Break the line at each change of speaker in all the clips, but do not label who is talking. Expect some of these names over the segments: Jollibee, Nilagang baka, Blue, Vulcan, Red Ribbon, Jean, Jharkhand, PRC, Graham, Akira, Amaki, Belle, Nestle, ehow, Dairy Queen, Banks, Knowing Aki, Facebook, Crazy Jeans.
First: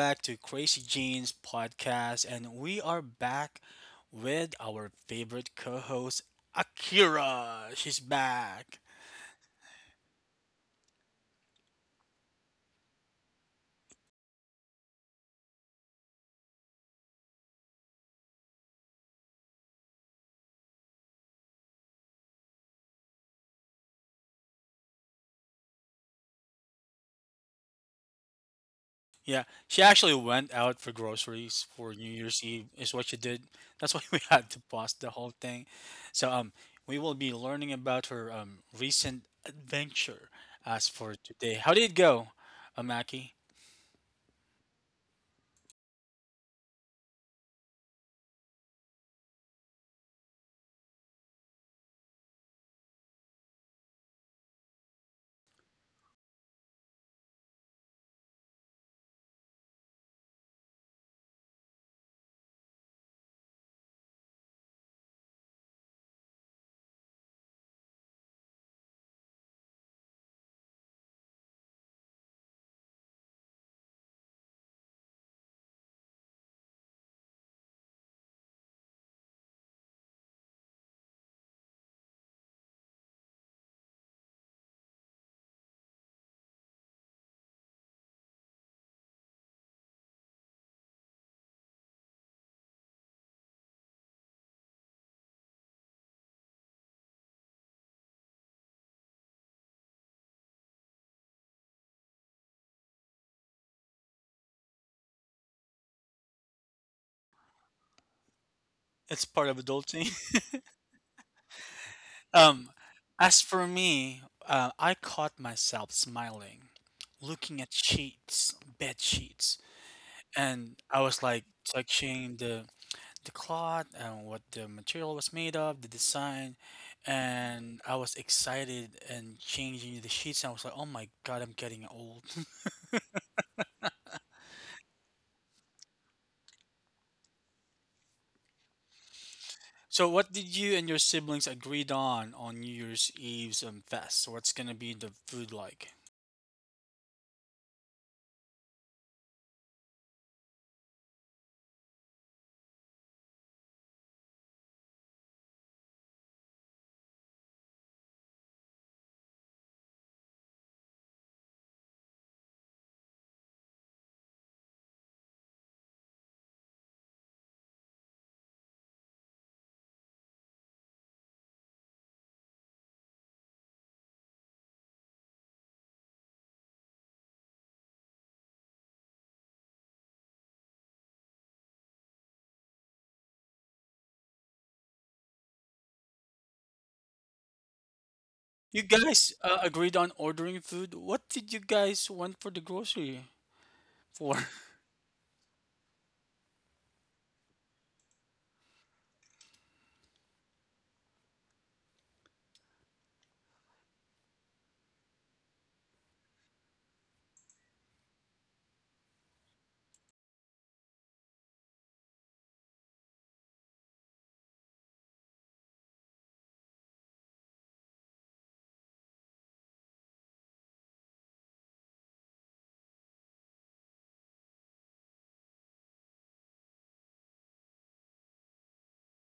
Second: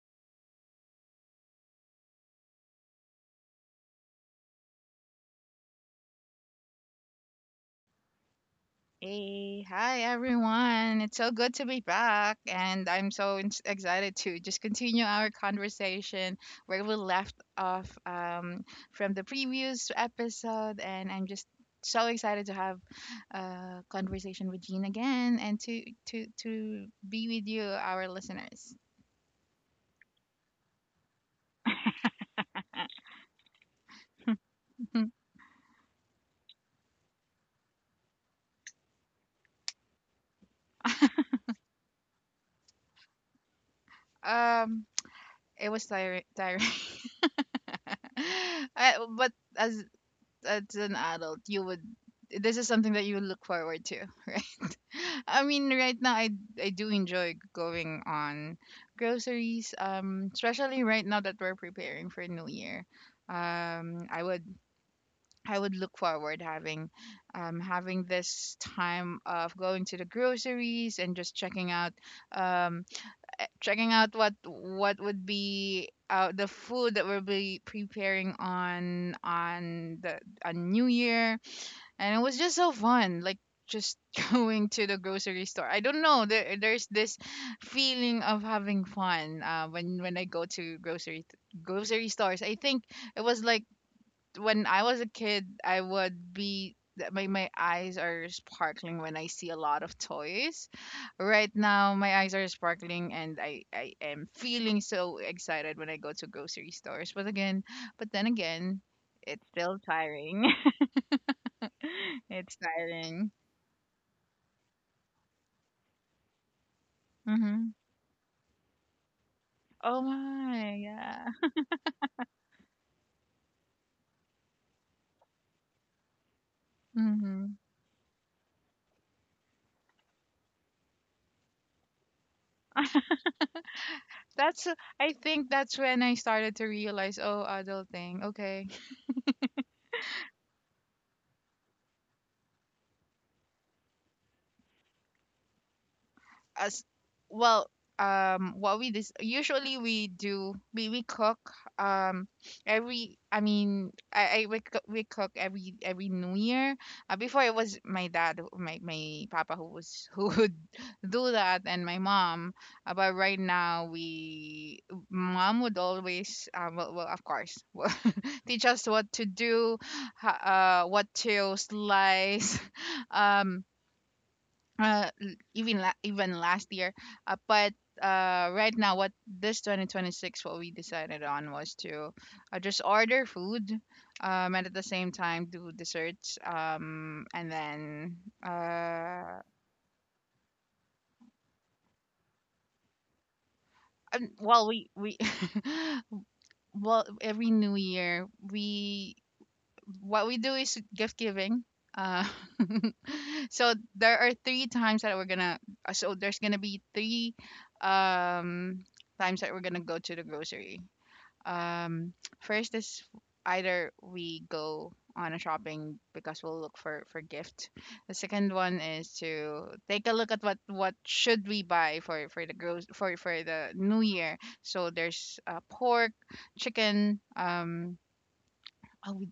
back to Crazy Jeans podcast. And we are back with our favorite co host, Akira. She's back.
Hey, hi everyone. It's so good to be back, and I'm so excited to just continue our conversation where we left off from the previous episode. And I'm just so excited to have a conversation with Jean again and to be with you, our listeners.
Yeah, she actually went out for groceries for New Year's Eve, is what she did. That's why we had to pause the whole thing. So we will be learning about her recent adventure as for today. How did it go, Amaki?
um, it was tiring, tiring. But as an adult you would this is something that you look forward to, right? I mean, right now I do enjoy going on groceries, especially right now that we're preparing for New Year. um i would I would look forward having having this time of going to the groceries and just um checking out what would be the food that we'll be preparing on the on New Year, and it was just so fun. Like, just going to the grocery store. I don't know. There's this feeling of having fun when I go to grocery stores. I think it was like when I was a kid, I would my eyes are sparkling when I see a lot of toys. Right now, my eyes are sparkling, and I am feeling so excited when I go to grocery stores. But again, but then again,
It's
it's
part of
still
adulting.
tiring. It's
Um,
tiring.
as for me, I caught myself smiling, looking
Mm-hmm.
at sheets, bed sheets,
Oh my,
and I was
yeah.
like touching the cloth and what the material was made of, the design,
Mm-hmm.
and I was excited and changing the sheets. And I was like, "Oh my God, I'm getting old."
That's I think that's when I started to realize, oh, adulting. Okay,
So, what did you and your siblings agreed on New Year's Eve's fest? What's gonna be the food like?
as well. What usually we cook um every I mean I we cook every new year. Before it was my papa who was who would do that, and my mom. But right now, we mom would always well, of course, teach us what to do, what to slice. um Even last year. But right now, what this 2026, what we decided on was to just order food, and at the same time do desserts, and then.
You guys
uh
agreed on ordering food. What did you guys want for the grocery for?
and, well, we well, every new year, we what we do is gift giving. Uh, so there are three times that we're gonna. So there's gonna be three um, times that we're gonna go to the grocery. Um, First is, either we go on a shopping because we'll look for gift. The second one is to take a look at what should we buy for the new year. So there's pork, chicken. Oh, we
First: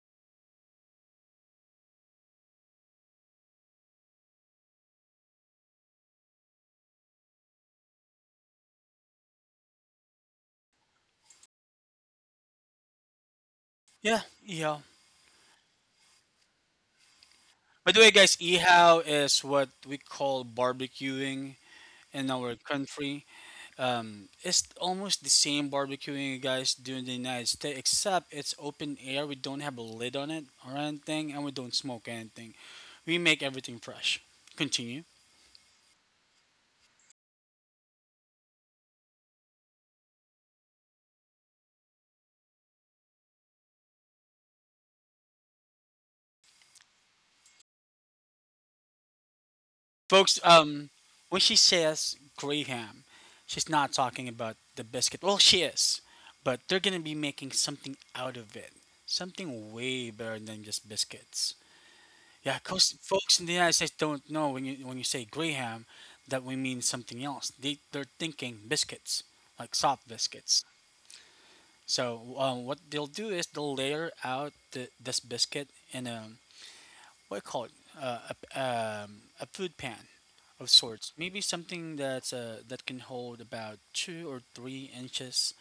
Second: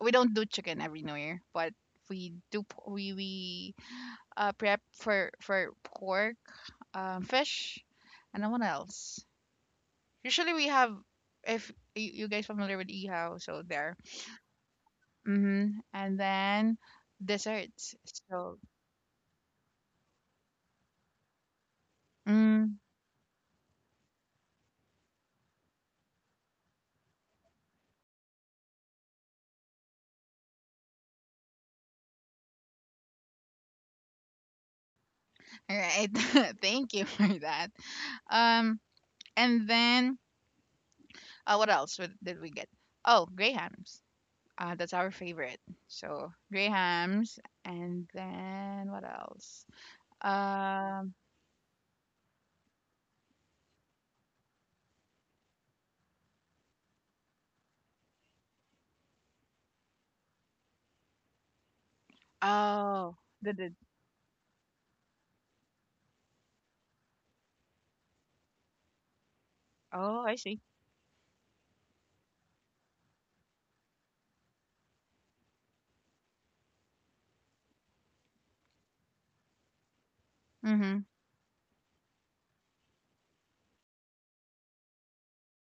we don't do chicken every New Year, but we do p- we prep for pork, fish, and then what else? Usually we have, if you guys familiar with ihaw, so there.
Yeah, ehow.
Mm-hmm. And then
By
desserts.
the way, guys,
So,
ehow is what we call barbecuing in our
mm,
country. It's almost the same barbecuing you guys do in the United States, except it's open air. We don't have a lid on it or anything, and we don't smoke anything. We make everything fresh. Continue.
all right. Thank you for that. Um, and then, what else did we get? Oh, grey hams. That's our favorite. So, grey hams, and then what else?
Folks,
Um.
when she says Graham, she's not talking about the biscuit. Well, she is, but they're gonna be making something out of it, something way better than just biscuits. Yeah, 'cause
Oh.
folks in the
The
United States don't know when you say Graham that we mean something else. They're thinking biscuits, like soft
Oh, I see.
biscuits. So what they'll do is they'll layer out this biscuit in a what I call it uh, a, a food pan of
Mhm.
sorts. Maybe something that's that can hold about 2 or 3 inches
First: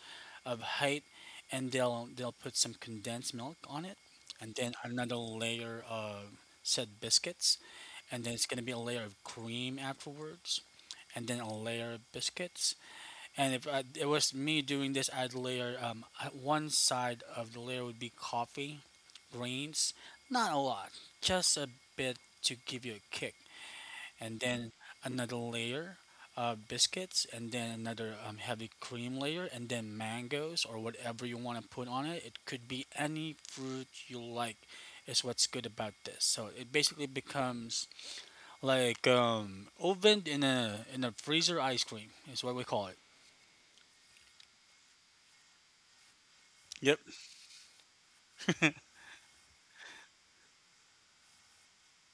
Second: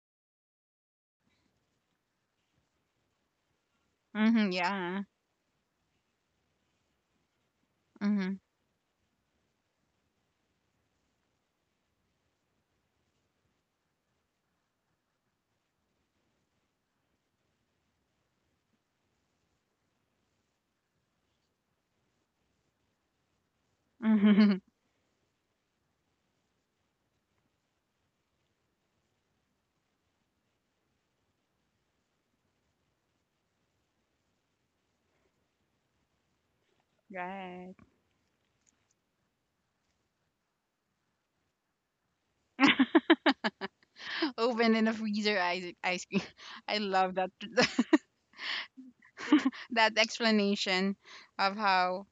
of height, and they'll put some condensed milk on it,
Mhm.
and then
Yeah.
another layer of said biscuits, and then
Mhm.
it's gonna be a layer of cream afterwards, and then a layer of biscuits, and if I, it was me doing this, I'd layer one side of the layer would be coffee, greens, not a lot, just a bit to give you a kick, and
Mhm.
then another layer of biscuits, and then another heavy cream layer, and then mangoes or whatever you want to put on it. It could be any fruit you like. Is what's good about this. So it basically
Right.
becomes like ovened in a freezer ice cream. Is what we call it.
Open in the freezer ice cream. I
Yep.
love that that explanation of how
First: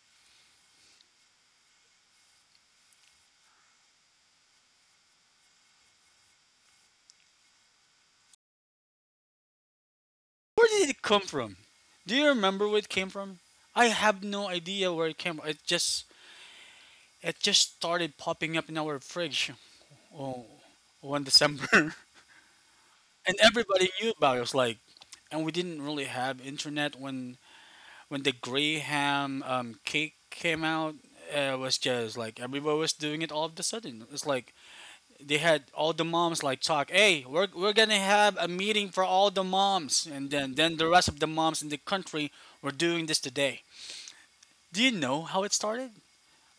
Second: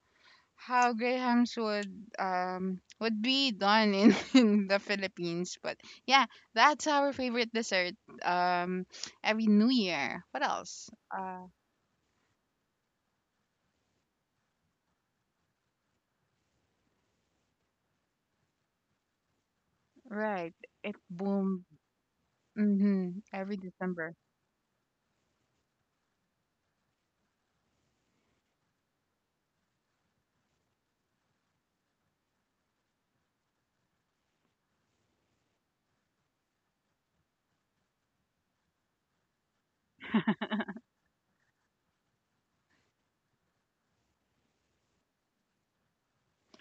how grahams would be done in, in the Philippines. But yeah, that's our favorite dessert. Um, every New Year. What
Where
else?
did it come from? Do you remember where it came from? I have no idea where it came from. It just started popping up in our fridge. Oh,
Right. It
one
boom.
December, and
Mhm. Every
everybody
December.
knew about it. It was like, and we didn't really have internet when the Graham cake came out. It was just like everybody was doing it all of a sudden. It's like they had all the moms like talk. Hey, we're gonna have a meeting for all the moms, and then the rest of the moms in the country were doing this today. Do you know how it started?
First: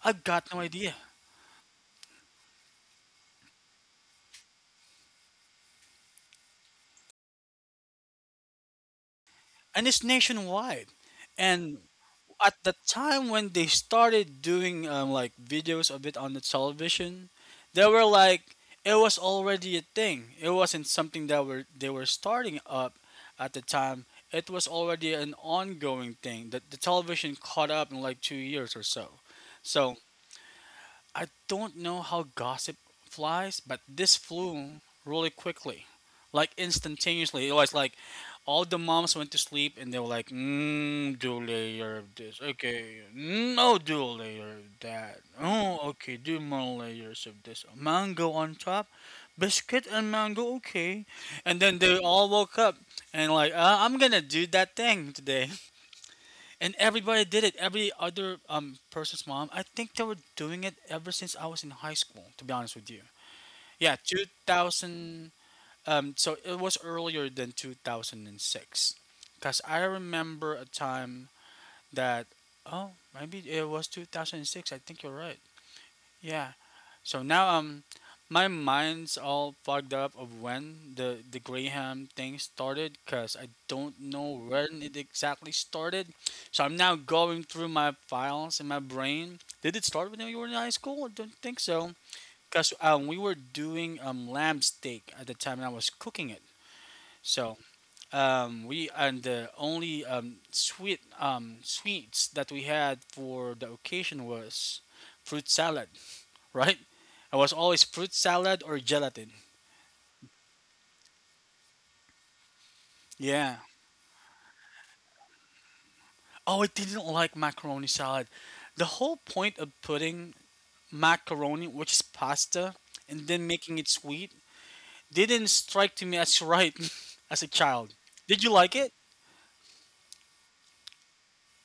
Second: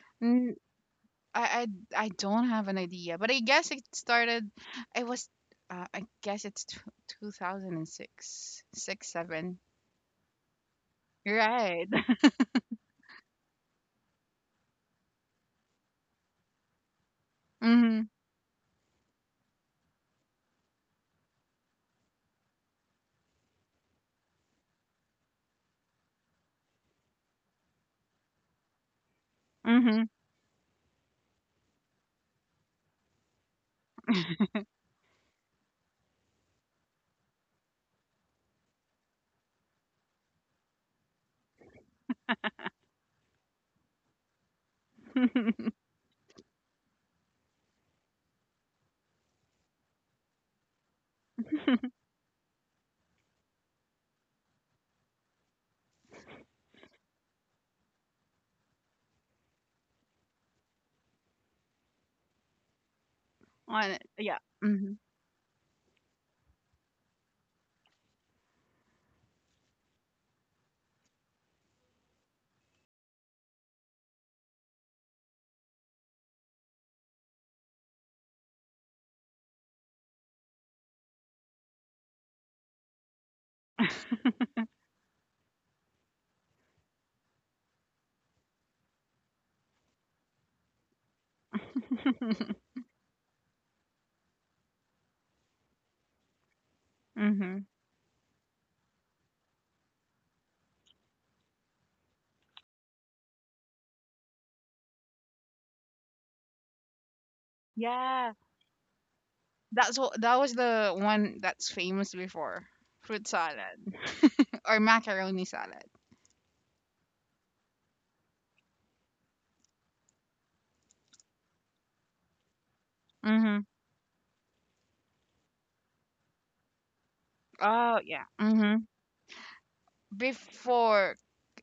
I've
Mm-hmm.
got no idea.
I I don't have an idea, but I guess it started. I was, I guess 2006, six, seven.
And it's nationwide. And
Right.
at the time when they started doing like videos of it on the television, they were
Mhm.
like it was already a thing. It wasn't something that were they were starting up at the time. It was already an ongoing thing that the television caught up in like 2 years or so. So
Mhm.
I don't know how gossip flies, but this flew really quickly, like instantaneously. It was like all the moms went to sleep and they were like, mm, do layer of this. Okay, no, do a layer of that. Oh, okay, do more layers of this. Mango on top, biscuit and mango, okay. And then they all woke up and like, I'm gonna do that thing today and everybody did it. Every other person's mom. I think they were doing it ever since I was in high school. To be honest with you,
On
yeah,
it.
two
Yeah. Mhm.
thousand. So it was earlier than 2006, because I remember a time that oh maybe it was 2006. I think you're right. Yeah, so now, my mind's all fogged up of when the Graham thing started cuz I don't know when it exactly started. So I'm now going through my files in my brain. Did it start when you were in high school? I don't think so. Cuz we were doing lamb steak at the time and I was cooking it. So
Mhm.
we and the only sweets that we had for the occasion was fruit salad right? I was always fruit
Yeah.
salad or gelatin.
That was the one that's famous before, fruit
Yeah.
salad or macaroni salad.
Oh, I didn't like macaroni salad. The whole point of putting macaroni, which is pasta, and then
Mhm.
making it sweet, didn't strike to me as right as a child.
Oh yeah.
Did you like
Mhm.
it?
Before,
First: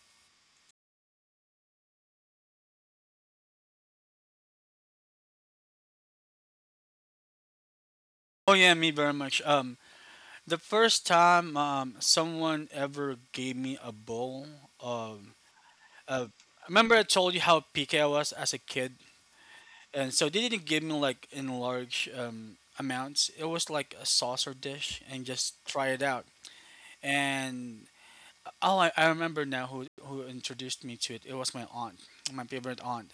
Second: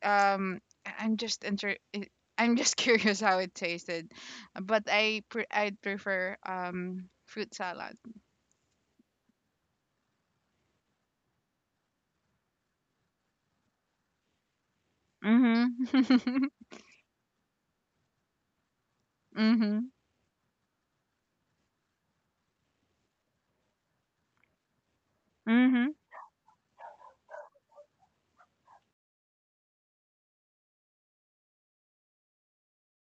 um am just inter I- I'm just curious how it tasted, but I would prefer fruit salad.
Oh yeah, me very much. The first time someone ever gave me a bowl of,
Mhm.
of remember I told you how picky I was as a kid
Mhm.
and so they didn't give me like in large amounts. It was like a saucer dish, and just
Mhm.
try it out. And I remember now who introduced me to it. It was my aunt, my favorite aunt,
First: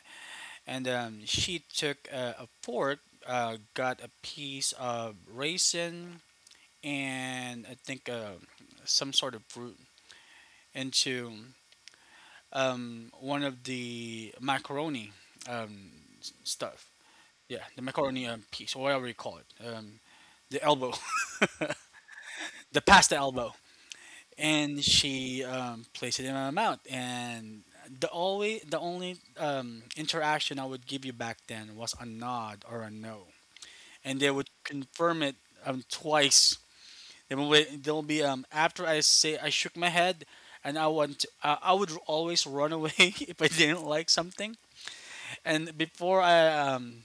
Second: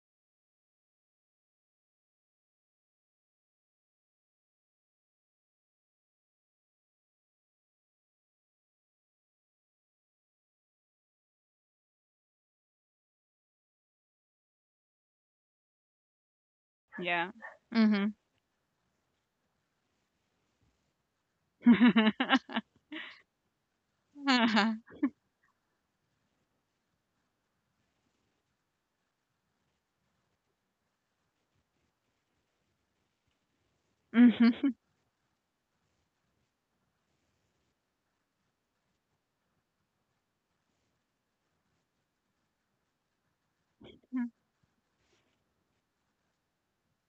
and she took a fork, got a piece of raisin, and I think some sort of fruit into one of the macaroni um, stuff.
Yeah.
Yeah, the
Mhm.
macaroni piece, or whatever you call it. The elbow, the pasta elbow, and she placed it in my mouth. And the only interaction I would give you back then was a nod or a no, and they would
Mhm.
confirm it twice. They'll be after I say I shook my head. And I would always run away if I didn't like something. And before I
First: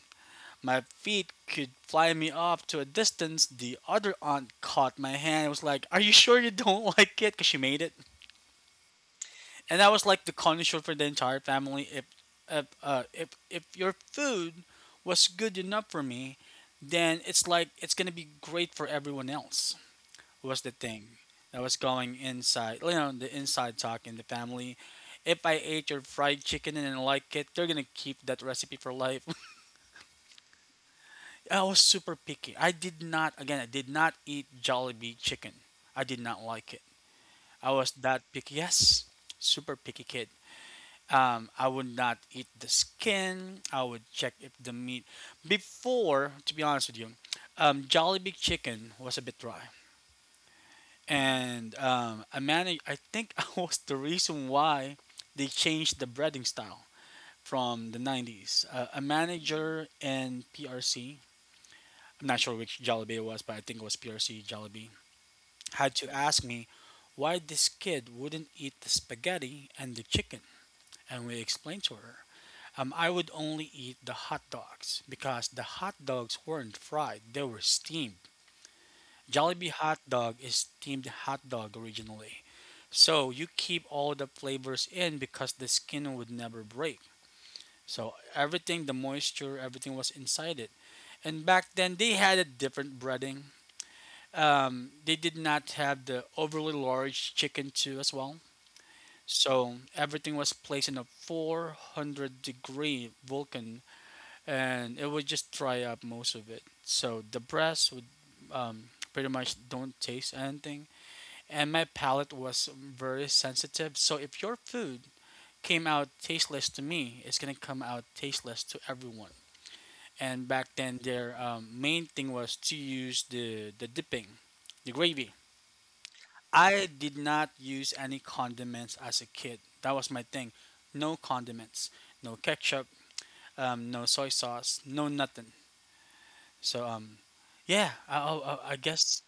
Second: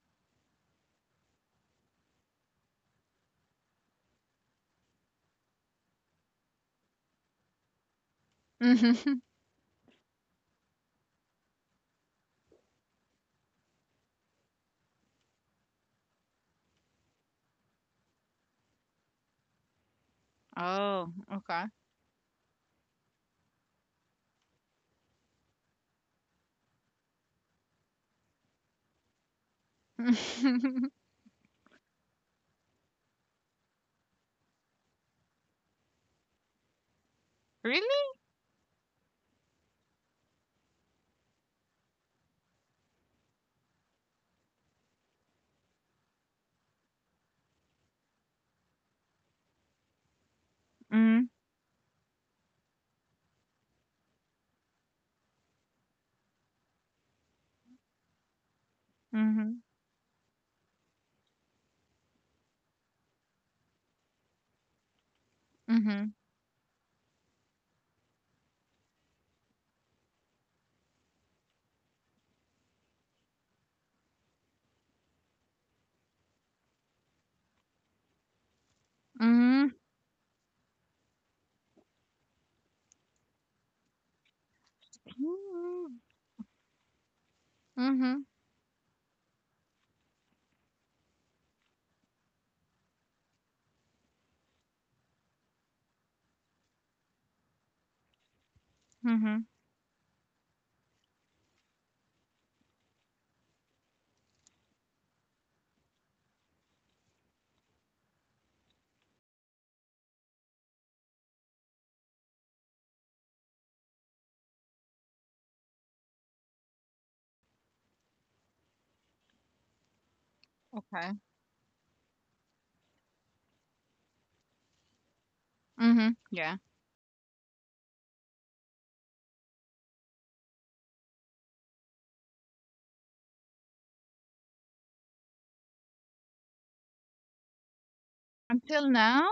My feet could fly me off to a distance. The other aunt caught my hand and was like, Are you sure you don't like it? Because she made it.
Mhm.
And that was like the condition for the entire family. If your food was good enough for me, then it's like it's going to be great for everyone else, was the thing
Oh.
that
Okay.
was going inside, you know, the inside talk in the family. If I ate your fried chicken and I like it, they're going to keep that recipe for life. I was super picky. I did not, again, I did not eat Jollibee chicken. I did not like it. I was
Really?
that picky. Yes, super picky kid. I would not eat the skin. I would check if the meat. Before, to be honest with you, Jollibee chicken was a bit dry,
Mhm.
and I managed. I think I was the reason why they changed the breading style from the 90s. A
Mhm.
manager in PRC I'm not sure which Jollibee it was, but I think it was PRC Jollibee, had to
Mhm.
ask me why this kid wouldn't eat the spaghetti and the chicken. And we explained to her, I would only eat the hot dogs because the hot dogs weren't fried, they were steamed. Jollibee
Mhm.
hot dog is steamed hot dog originally. So you keep all the flavors in because the skin would never break. So
Mhm.
everything, the moisture, everything was inside it. And back then they had a different breading. They did not have the overly large chicken too as well.
Mhm.
So everything was placed in a 400-degree Vulcan and it would just dry up most of it. So the breast would pretty much don't taste anything. And my palate was very sensitive. So if your food came out tasteless to me, it's going to come out tasteless to everyone. And back then,
Okay.
their main thing was to use the dipping, the gravy.
Mhm. Yeah.
I did not use any condiments as a kid. That was my thing. No condiments, no ketchup, no soy sauce, no nothing. So yeah, I
Until
guess
now.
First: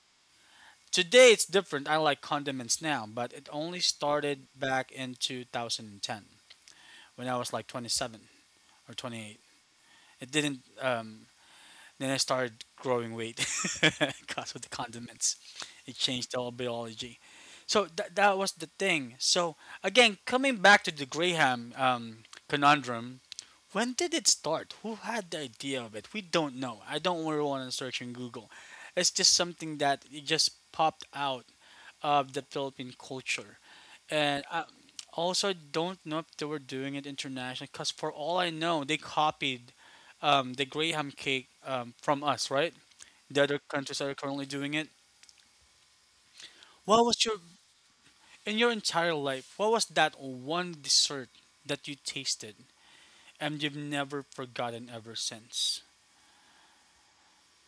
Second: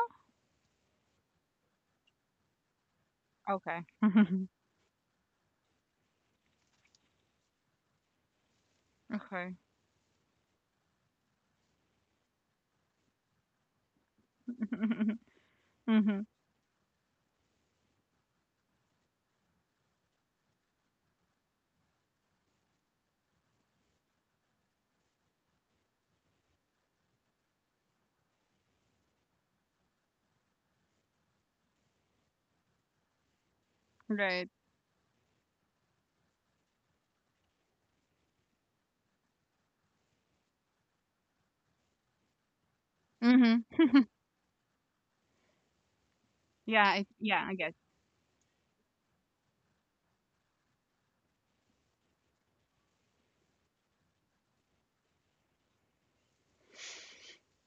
today it's different. I like condiments now, but it only
Okay.
started back in 2010 when I was like 27 or 28.
Okay.
It didn't Then I started growing weight because of the condiments. It
Mhm.
changed the whole biology. So that was the thing. So again, coming back to the Graham conundrum, when did it start? Who had the idea of it? We don't know. I don't really want to search in Google. It's just something that it just popped out of the Philippine culture. And
Right.
I also I don't know if they were doing it internationally because, for all I know, they copied the Graham cake from us, right? The other
Mhm.
countries that are currently doing it.
Yeah.
What was your,
Yeah. I guess.
in your entire life, what was that one dessert that you tasted and you've never forgotten ever since?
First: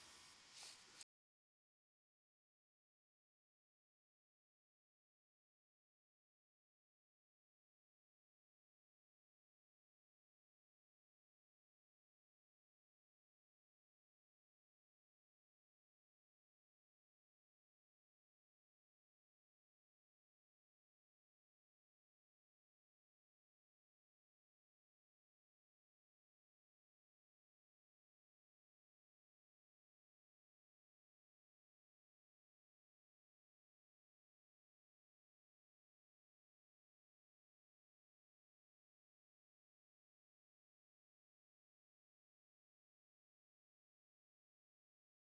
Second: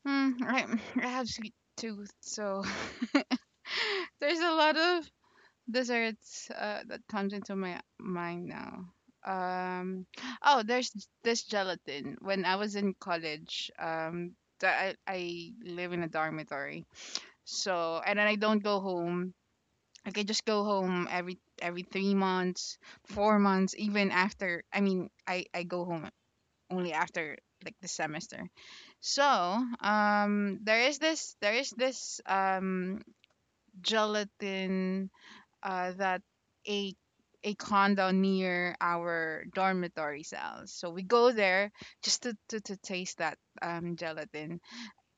Mm, right. I have sweet tooth, so there's a lot of desserts that comes into my mind now. Um. Oh, there's this gelatin. When I was in college, that I live in a dormitory, so and then I don't go home. Like, I just go home every 3 months, 4 months, even after. I mean, I go home only after, like, the semester. So, there is this gelatin that a a condo near our dormitory cells. So we go there just to taste that gelatin.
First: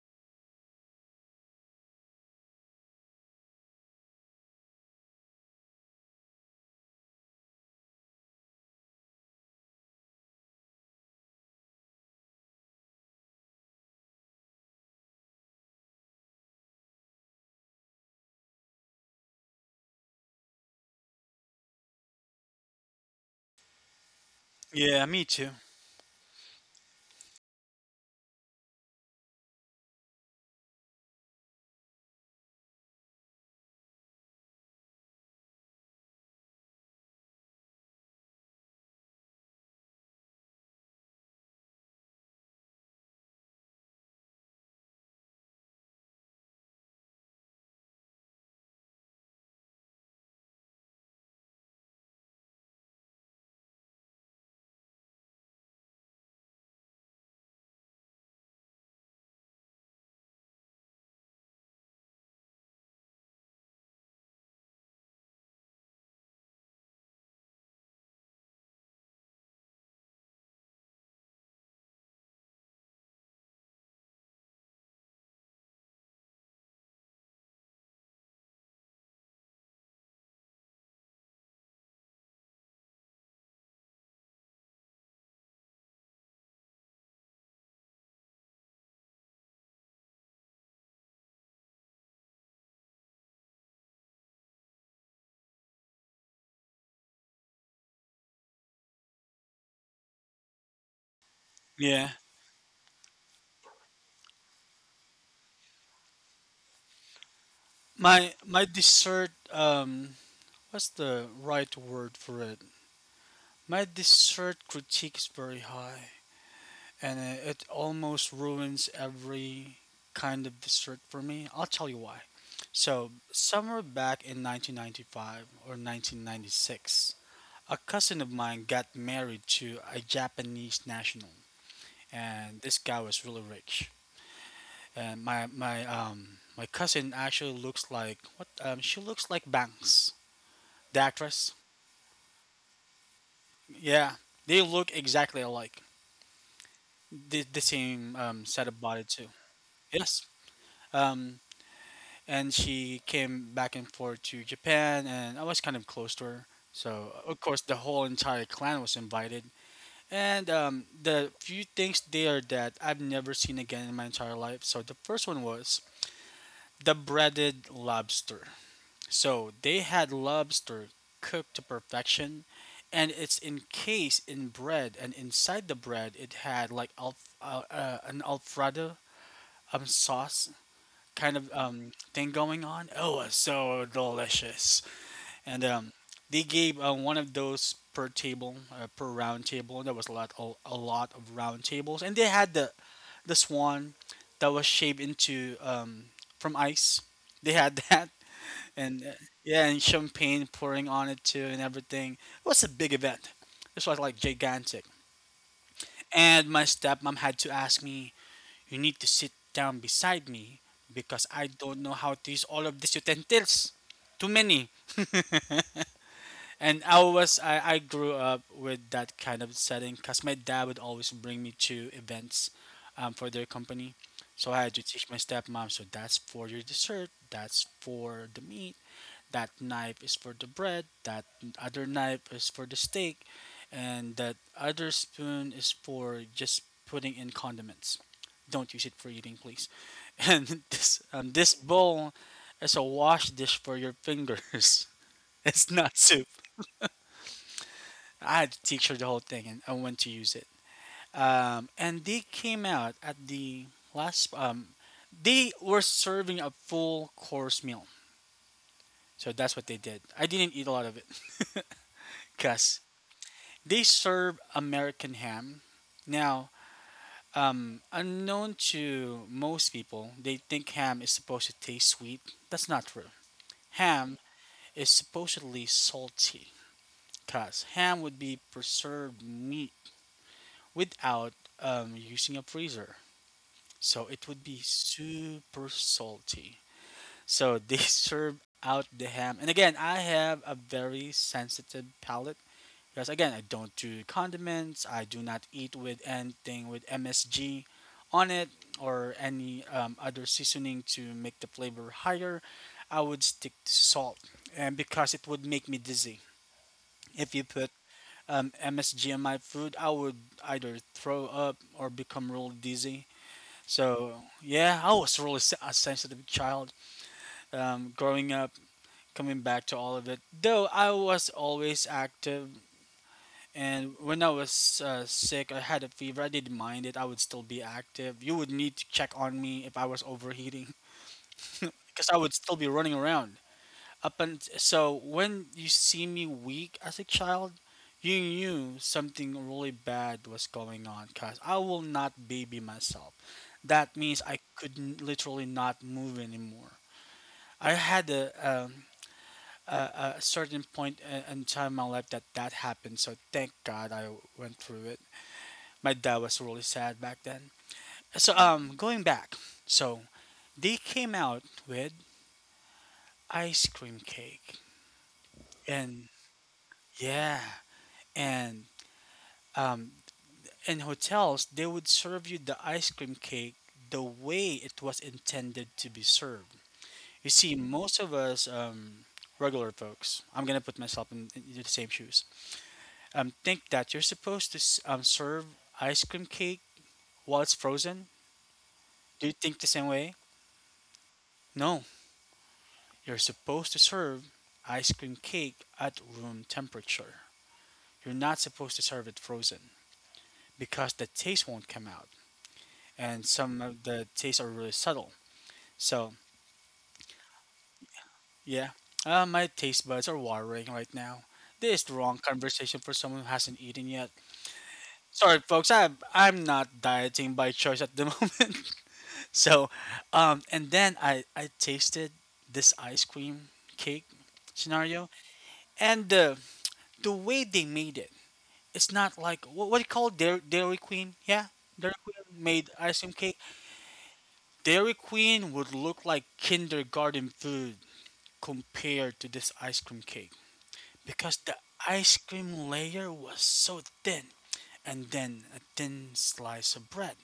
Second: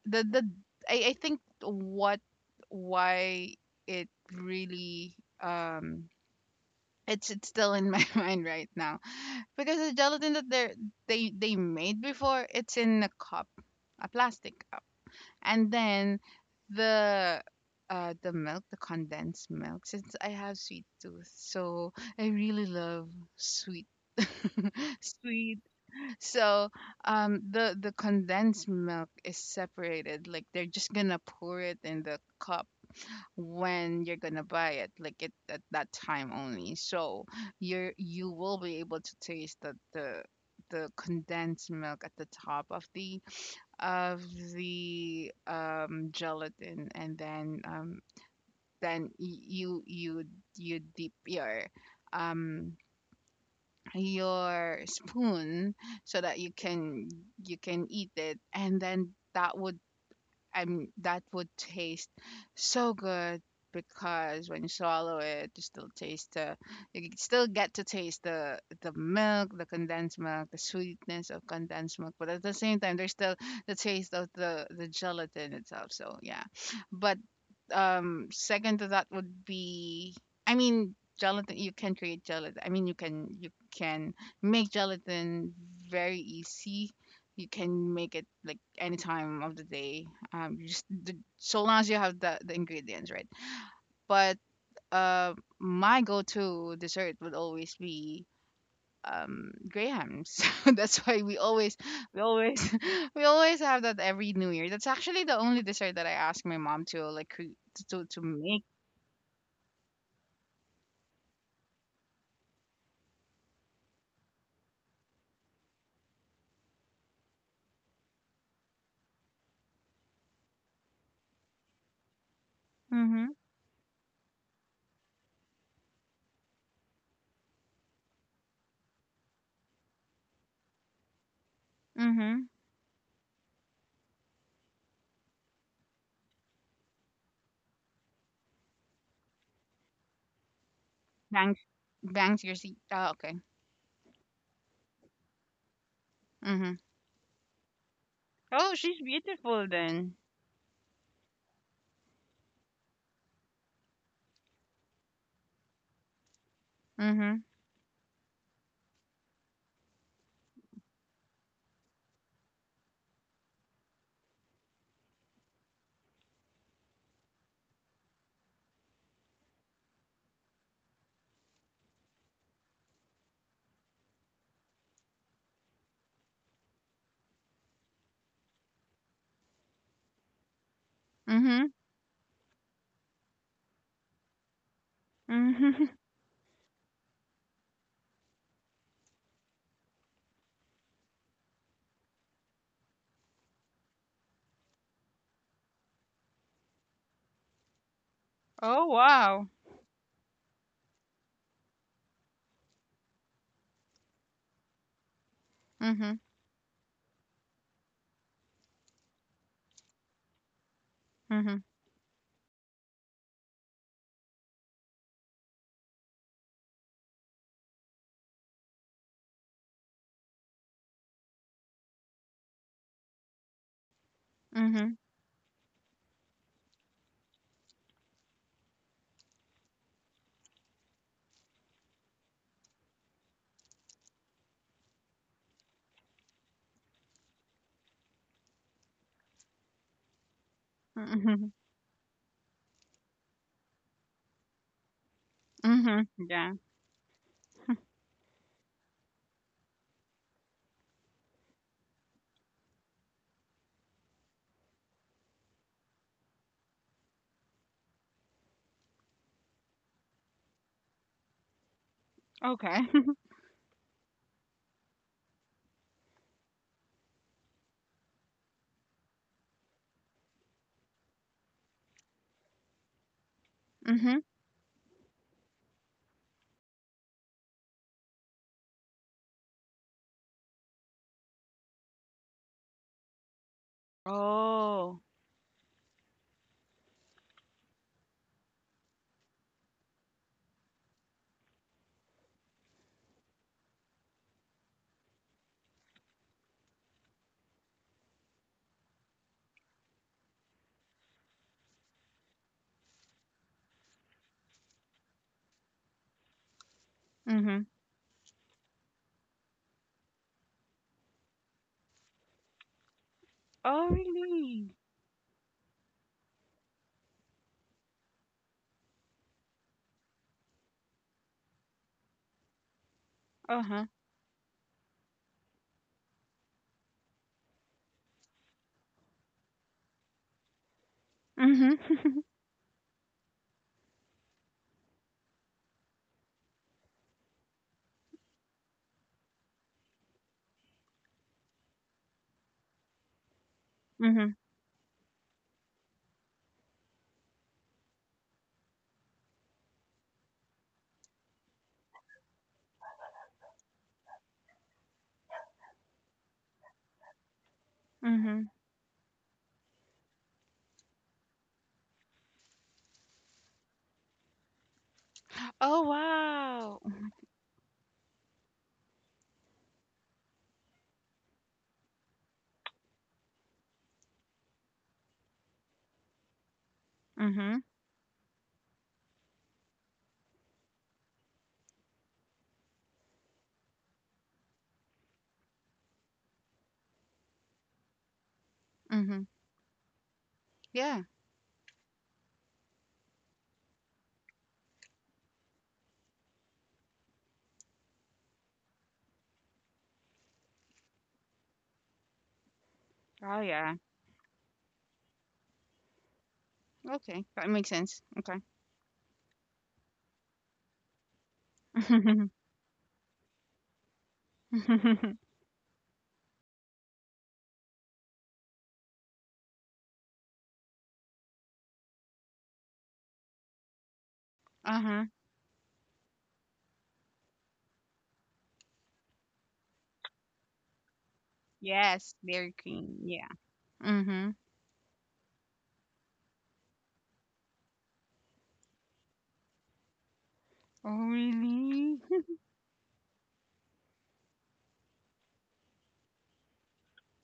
The I think what why it really um it's still in my mind right now, because the gelatin that they made before, it's in a cup, a plastic cup, and then the the milk, the condensed milk. Since I have sweet tooth, so I really love sweet.
Yeah, me too.
Sweet. So, the condensed milk is separated, like they're just gonna pour it in the cup when you're gonna buy it, like it at that time only. So you will be able to taste the the condensed milk at the top of the gelatin, and then you dip your um your spoon so that you can eat it, and then that would taste so good. Because when you swallow it, you still taste the you still get to taste the milk, the condensed milk, the sweetness of condensed milk, but at the same time, there's still the taste of the gelatin itself. So yeah, but second to that would be, I mean, gelatin, you can create gelatin. I mean, you can make gelatin very easy. You can make it like any time of the day, so long as you have the ingredients, right? But uh my go-to dessert would always be grahams. That's why we always
Yeah.
we always we always have that every new year. That's actually the only dessert that I ask my mom to like, to
My
make.
my dessert what's the right word for it? My dessert critique is very high, and it almost ruins every kind of dessert for me. I'll tell you why. So,
Mhm.
somewhere back in 1995 or 1996, a cousin of mine got married to a Japanese national,
Mhm.
and this guy was really rich. And my cousin actually looks like what she looks like Banks, the actress.
Bangs bangs, your seat. Ah, okay.
Yeah, they look exactly alike.
Mhm.
The same set
Oh,
of
she's
body too.
beautiful then.
Yes. Um, and she came back and forth to Japan, and I was kind of close to her. So
Mhm.
of course the whole entire clan was invited, and the few things there that I've never seen again in my entire life. So the first one was the breaded lobster. So they had lobster cooked to perfection, and it's encased in bread, and inside the bread it had like an alfredo sauce kind of
Mhm.
thing going on. Oh, it's so delicious. And
Mhm.
they gave one of those per table, per round table. There was a lot, a lot of round tables, and they had the swan that was shaped into from ice. They had that,
Oh,
and
wow.
yeah, and champagne pouring on it too, and everything. It was a big event. This was like gigantic.
Mhm.
And my stepmom had to ask me, you need to sit down beside me because I
Mhm.
don't know how to use all of these utensils. Too many. and I grew up with that kind of setting because my dad would always bring me to events for their company. So I had to
Mhm.
teach my stepmom. So that's for your dessert. That's for the meat, that knife is for the bread, that other knife is for the steak, and that other spoon is for just putting in condiments. Don't use it for eating, please. And this
Mhm.
this bowl is a wash dish for your fingers. It's not
Mhm.
soup.
Yeah.
I had to teach her the whole thing, and I went to use it. And they came out at the last. They were serving a full course meal, so that's what they did. I didn't eat a lot of it,
Okay.
cause they serve American ham. Now, unknown to most people, they think ham is supposed to taste sweet. That's not true.
Mhm.
Ham is supposedly salty because ham would be preserved meat without using a freezer. So it would be
Oh.
super salty. So they serve out the ham. And again, I have a very sensitive palate. Because again, I don't do condiments. I do not eat with anything with MSG on it or any other seasoning to make the flavor higher. I would stick to salt, and because it would make me dizzy if you put
Mhm.
MSG in my food, I would either throw up or become really dizzy.
Oh,
So
really?
yeah, I was really se- a sensitive child growing up. Coming back to all of it, though I was always active.
Uh-huh.
And when I was sick, I had a fever. I didn't mind it. I would still be active. You would need to check on me if I was overheating,
Mhm.
because I would still be running around. Up and so when you see me weak as a child, you knew something really bad was going on. Cause I will not baby myself. That means
Mhm.
literally not move anymore. I had a certain point in time in my life that that happened. So thank God I went through it. My dad was really sad back then. So
Mhm.
going back, so they came out with ice cream cake,
Oh,
and
wow.
yeah, and um, in hotels they would serve you the ice cream cake the way it was intended to be served. You see,
Mhm.
most of us regular folks, I'm gonna put myself in the same shoes. Think that you're supposed to serve ice cream cake while it's frozen. Do
Mhm.
you think the same way?
Yeah.
No, you're supposed to serve ice cream cake at room temperature. You're not supposed to serve it frozen because the taste won't come out, and
Oh,
some
yeah.
of the tastes are really subtle. So
Okay, that makes sense. Okay.
yeah, my taste buds are watering right now. This is the wrong conversation for someone who hasn't eaten yet. Sorry, folks. I'm not dieting by choice at the moment. So, and then I tasted this ice cream cake
Uh-huh.
scenario and the way they made it, it's not like what do you call it? Dairy, Dairy Queen? Yeah, Dairy
Yes,
Queen
Dairy
made
Queen.
ice cream
Yeah.
cake.
Mhm.
Dairy Queen would look like kindergarten food compared to this ice cream cake
Oh,
because the
really?
ice cream layer was so thin, and then a thin slice of bread,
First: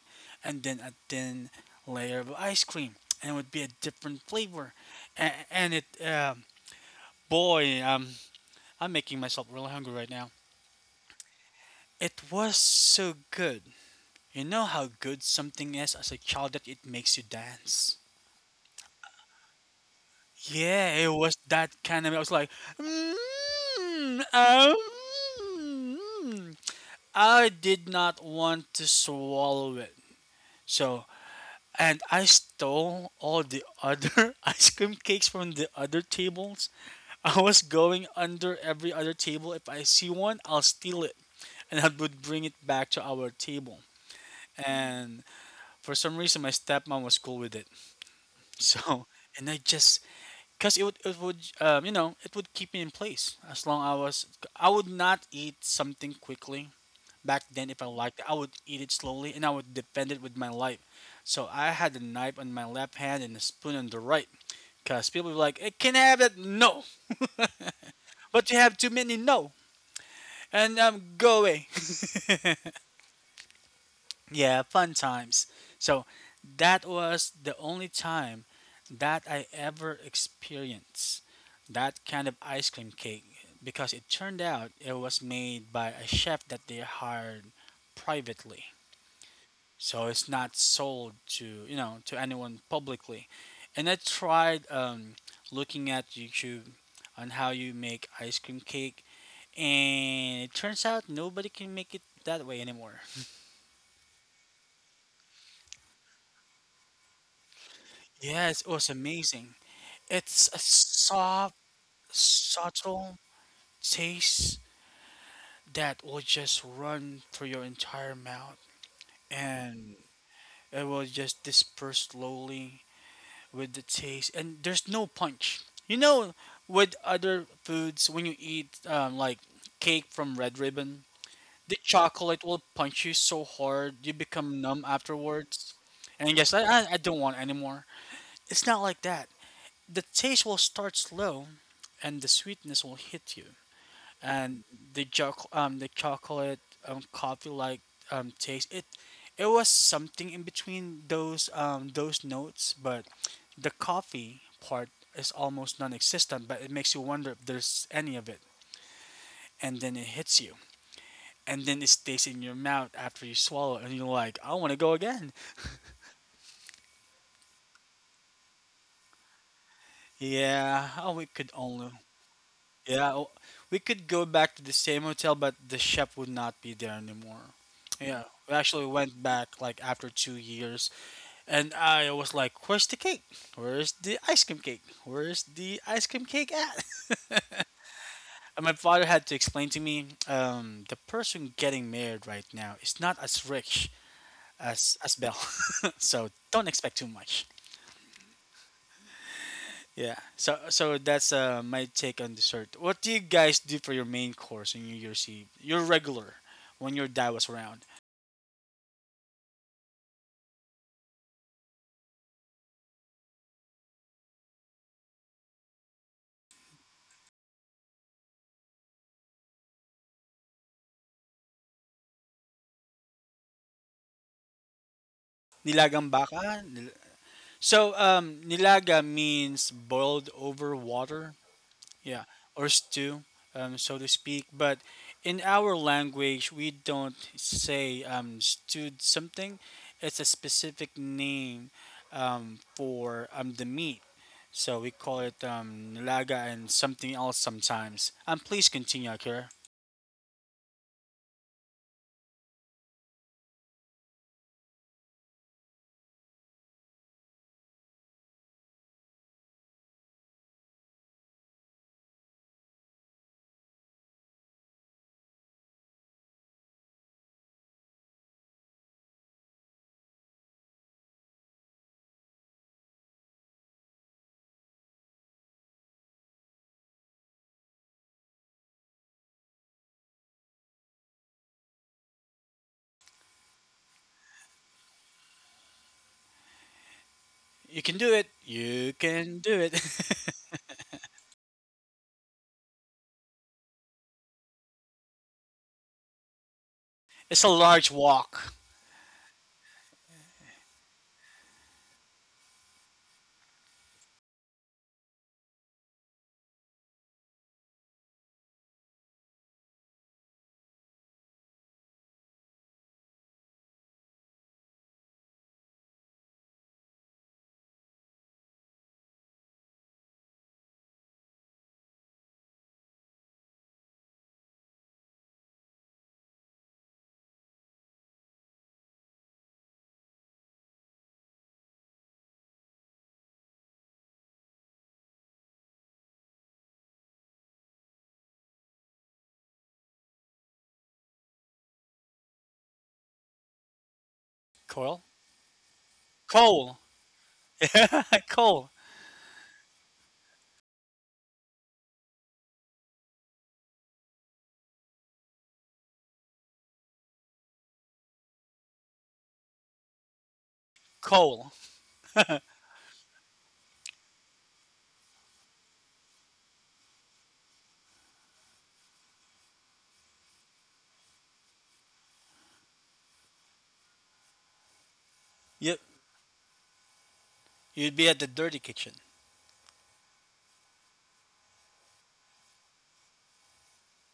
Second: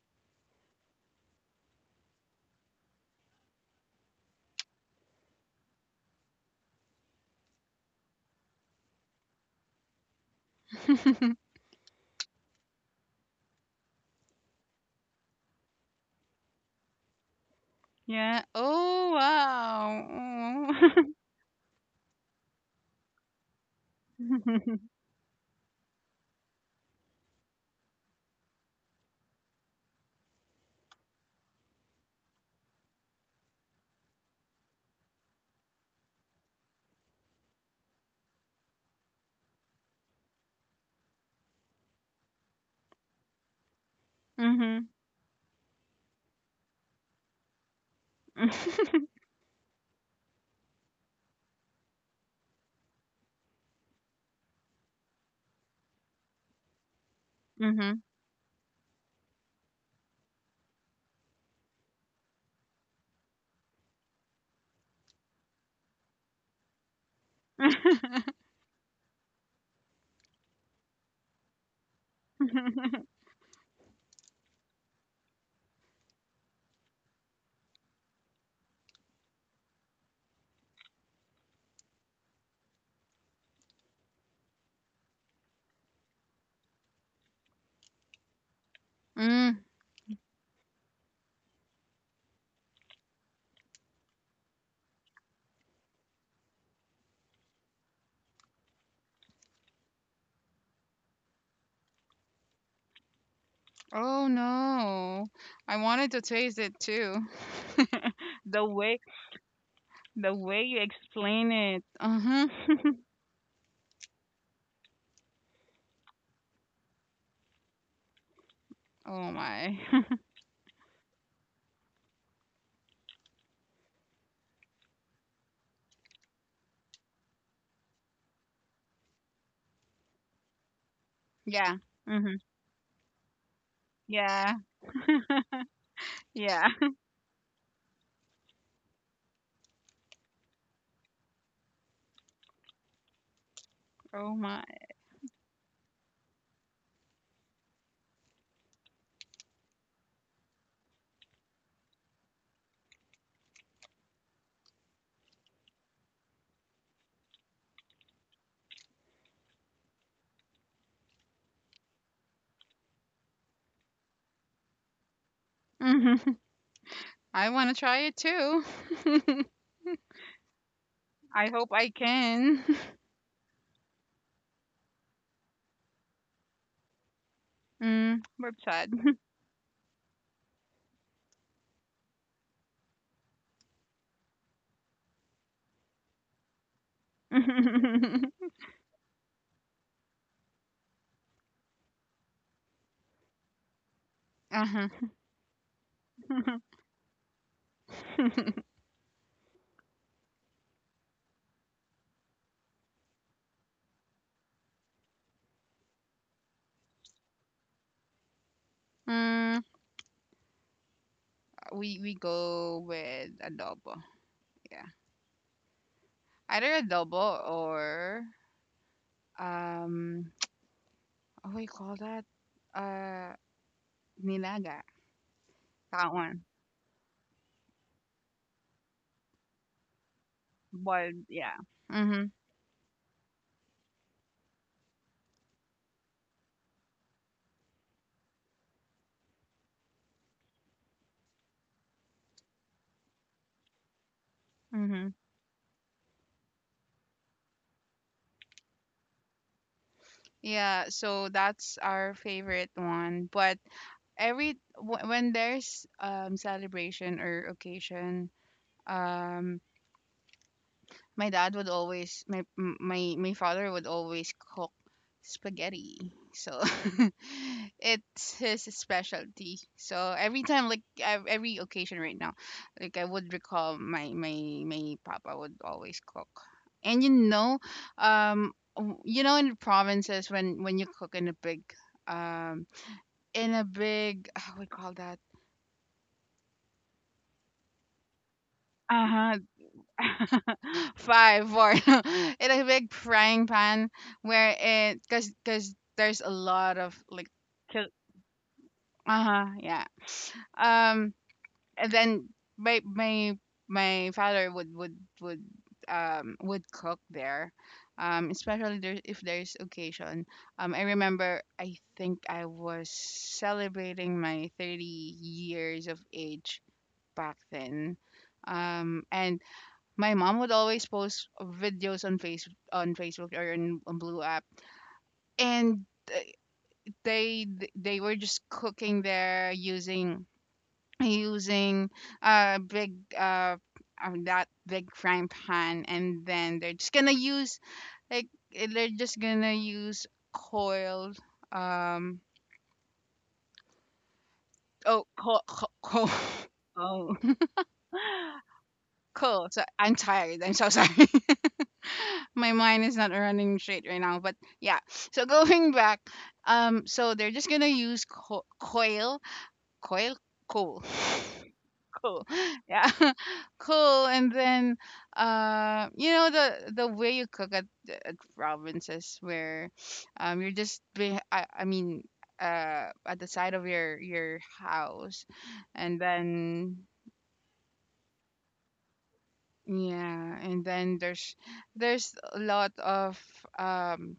and then a thin layer of ice cream, and it would be a different flavor. And, boy, um, I'm making myself really hungry right now. It was so good. You know how good something is as a child that it makes you dance?
Yeah. Oh,
Yeah, it
wow.
was that kind of. I was like, mm,
Oh.
um, mm." I did not want to swallow it. So, and I stole all the other ice cream cakes from the other tables. I was going under every other table. If I see one, I'll steal it and I would bring it back to our table.
Mhm.
And for some reason, my stepmom was cool with it. So, and I just because it would you know it would keep me in place as long I was. I would not eat something quickly back then. If I
Mhm.
liked it, I would eat it slowly and I would defend it with my life. So I had a knife on my left hand and a spoon on the right because people were like, hey, "Can I have that?" No, but you have too many. No, and go away. Yeah, fun times. So that was the only time that I ever experienced that kind of ice cream cake because it turned out it was made by a chef that they hired privately.
Mm.
So it's not sold to, you know, to anyone publicly. And I tried looking at YouTube on how you make ice cream cake and it turns out nobody can make it that way anymore.
Oh, no. I wanted to taste it too. The
Yes, it was
way
amazing.
the
It's a
way you explain
soft,
it. Uh-huh.
subtle taste that will just run through your entire mouth
Oh my.
and it will just disperse slowly with the taste. And there's no punch. You know, with other foods, when you eat like cake from Red Ribbon, the
Yeah. Mhm.
chocolate will punch you so hard you
Yeah.
become numb afterwards. And yes,
Yeah.
I don't want anymore. It's not like that. The taste will start slow and the sweetness will hit you.
Oh my.
And the chocolate coffee like taste, it was something in between those notes, but the coffee part is almost non-existent, but it makes you wonder if there's any of it, and then it hits you, and then it stays in your mouth after you swallow and you're like, I want to go again.
Mhm. I want to try it too.
Yeah, oh, we
I
could
hope I
only,
can.
yeah, oh, we could go back to the same hotel but the chef would not be there anymore.
Mm,
Yeah,
we're
we actually
sad.
went back like after 2 years, and I was like, Where's the cake? Where's the ice cream cake? Where's the ice cream cake at? And my father had to explain to me the person getting married right now is not as rich
Uh-huh.
as Belle. so don't expect too much. Yeah. So so that's my take on dessert. What do you guys do for your main course in New Year's Eve? Your regular when your dad was around.
mm, we go with adobo. Yeah. Either adobo or um what do you call that? Uh Nilaga. That
Nilagang
one.
baka. nil- So nilaga means boiled over
Boiled,
water,
yeah.
yeah,
Mhm.
or stew, so to speak. But in our language, we don't say stewed something. It's a specific name for the meat. So we
Mhm.
call it nilaga and something else sometimes. Please continue, Akira.
Yeah, so that's our favorite one, but every when there's celebration or occasion, um My dad would always my m- my father would always cook spaghetti. So it's his specialty. So every time, like, every occasion right now, like, I would recall my papa would always cook. And um in the provinces, when you cook in a big, um in a big, how we call that,
You can do it. You
uh-huh.
can do it.
Five, four. It's a big frying pan where cause there's a lot of like,
it's a large wok.
uh huh, yeah. Um, and then my my my father would cook there, especially there if there's occasion. I remember, I think I was celebrating my 30 years of age back then, and my mom would always post videos on face on Facebook, or on Blue app, and uh, they they were just cooking there using a big that big frying pan, and then they're just gonna use, like, they're just gonna use coil, um oh
Coal?
coal.
Coal.
Coal. Oh.
coal.
Coal. So I'm tired. I'm so sorry. My mind is not running straight right now, but yeah. So going back, so they're just gonna use co- coil coil coal.
Coal.
Coal. Yeah. Coal. And then the way you cook at provinces, where I mean, at the side of your house,
You
and then
You'd be at the dirty kitchen.
yeah. And then there's a lot of um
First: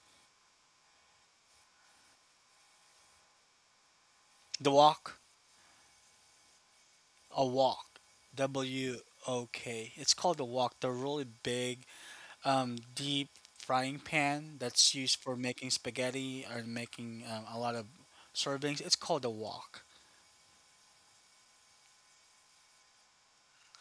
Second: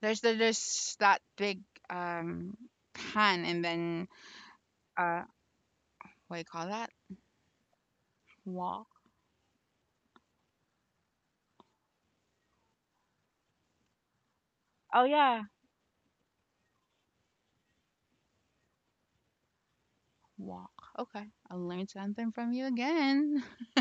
There's that big um pan, and then
The wok.
uh what do you call that?
A walk, w
Wok.
o k, it's called a wok. They're really big deep frying pan that's
Oh
used for
yeah.
making spaghetti or making a lot of servings. It's called a wok.
Okay, I learned something from you again.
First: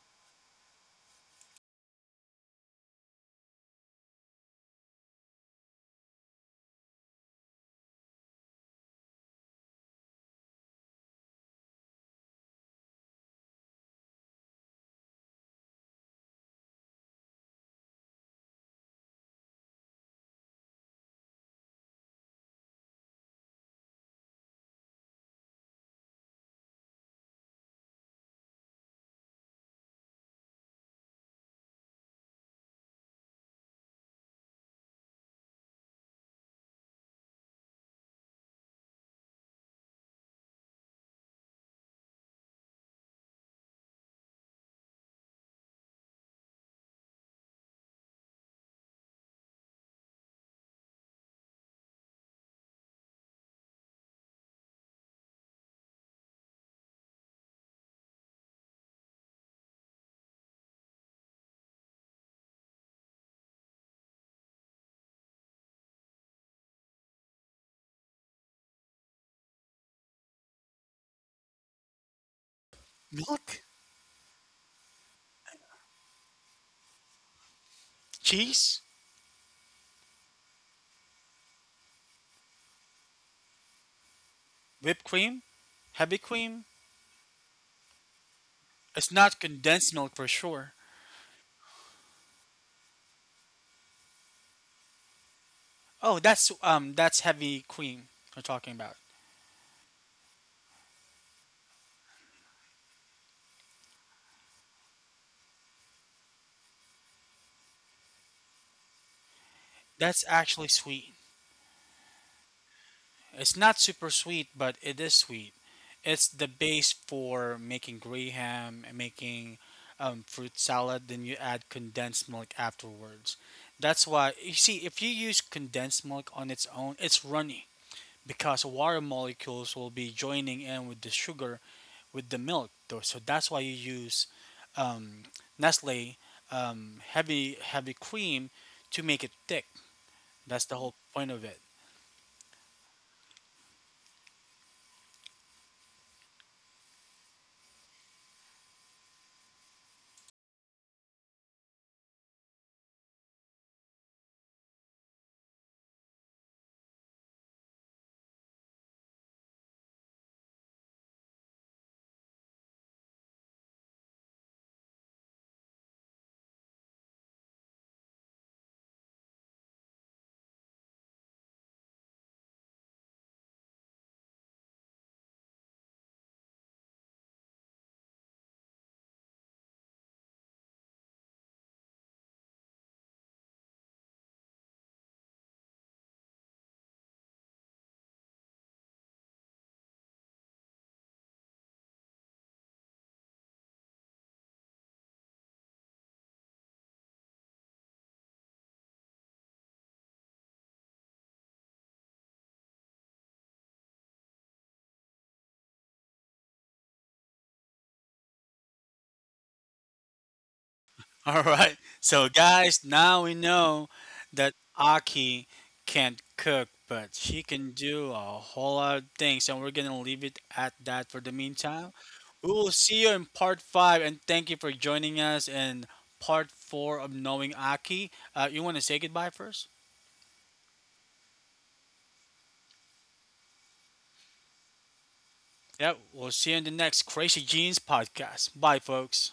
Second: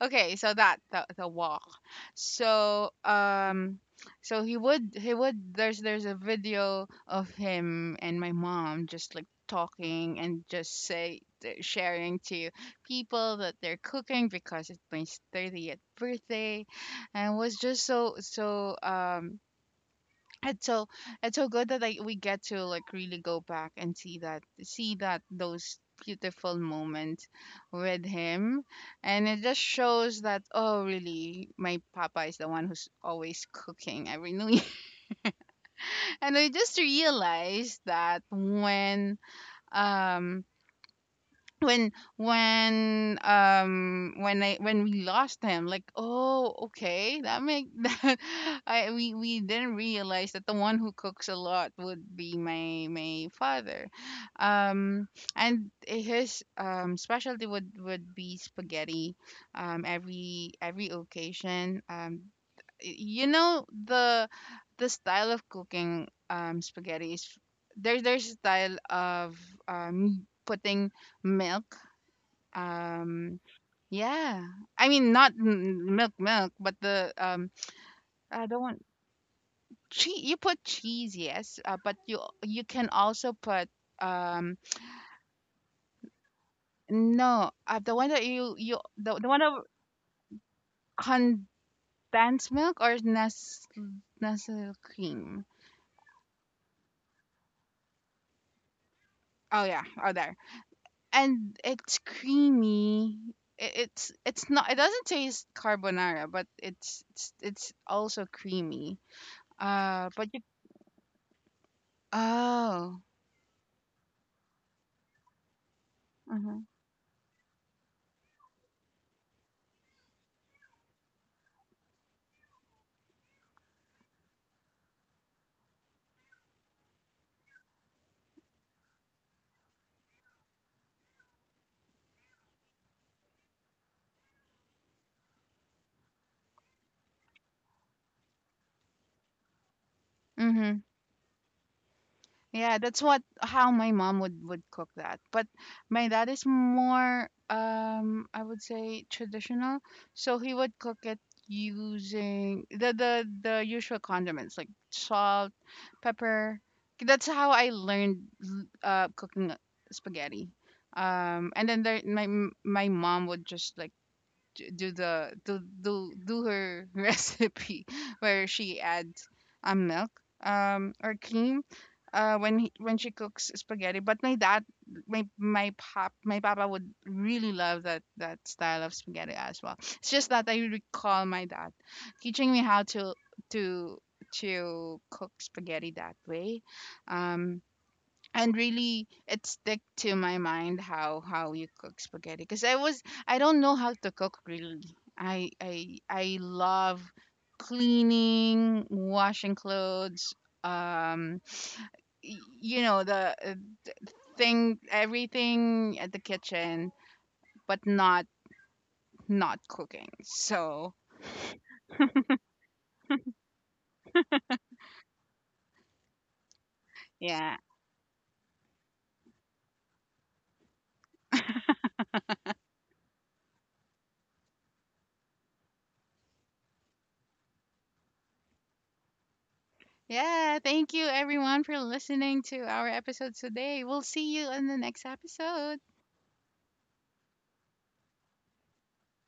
Okay, so that, the walk. So so he would there's a video of him and my mom just like talking, and just say they're sharing to people that they're cooking because it's my 30th birthday. And it was just so so it's so it's so good that, like, we get to like really go back and see that those beautiful moments with him. And it just shows that, oh really, my papa is the one who's always cooking every new year. And I just realized that um when when we lost him, like, oh okay, that make that I we didn't realize that the one who cooks a lot would be my father, um and his specialty would be spaghetti, every occasion. The style of cooking, spaghetti, is there's a style of putting milk. Um,
Milk.
yeah. I mean, not milk, milk, but the, I don't
Cheese.
want cheese. You put cheese, yes, but you can also put, um,
Whipped cream. Heavy cream.
no, the one that you
It's
the
not
one of
condensed milk for sure.
condensed milk, or Nestle cream.
Oh, that's heavy cream we're talking about.
Oh yeah, oh, there, and it's creamy. It's not. It doesn't taste carbonara, but it's also creamy.
That's
But you
actually sweet.
Oh.
It's not super sweet, but it is sweet. It's the
Mhm.
base for making graham and making fruit salad. Then you add condensed milk afterwards. That's why you see if you use condensed milk on its own, it's runny because water molecules will be joining in with the sugar with the milk. Though, so that's why you use um, Nestle heavy cream to make it thick. That's the
Mhm.
whole point of it.
Yeah, that's what how my mom would cook that. But my dad is more, I would say, traditional, so he would cook it using the usual condiments, like salt, pepper. That's how I learned cooking spaghetti. And then my my mom would just like, j- do the do do do her recipe, where she adds milk, or cream, when she cooks spaghetti. But my dad my my pop my papa would really love that style of spaghetti as well. It's just that I recall my dad teaching me how to to cook spaghetti that way. um and really, it stick to my mind how you cook spaghetti, because I don't know how to cook really. I love cleaning, washing clothes, um the, thing everything at the kitchen, but not not cooking, so.
All right. So, guys, now we know that Aki can't cook, but she
Yeah,
can do a whole lot of things. And we're going to leave it at that for the meantime. We will see you in part five. And thank you for joining us in part four of Knowing Aki. You want to say goodbye first?
yeah, thank you everyone for listening to our episode today. We'll see you in the next episode.
Yep. We'll see you in the next Crazy Jeans podcast. Bye, folks.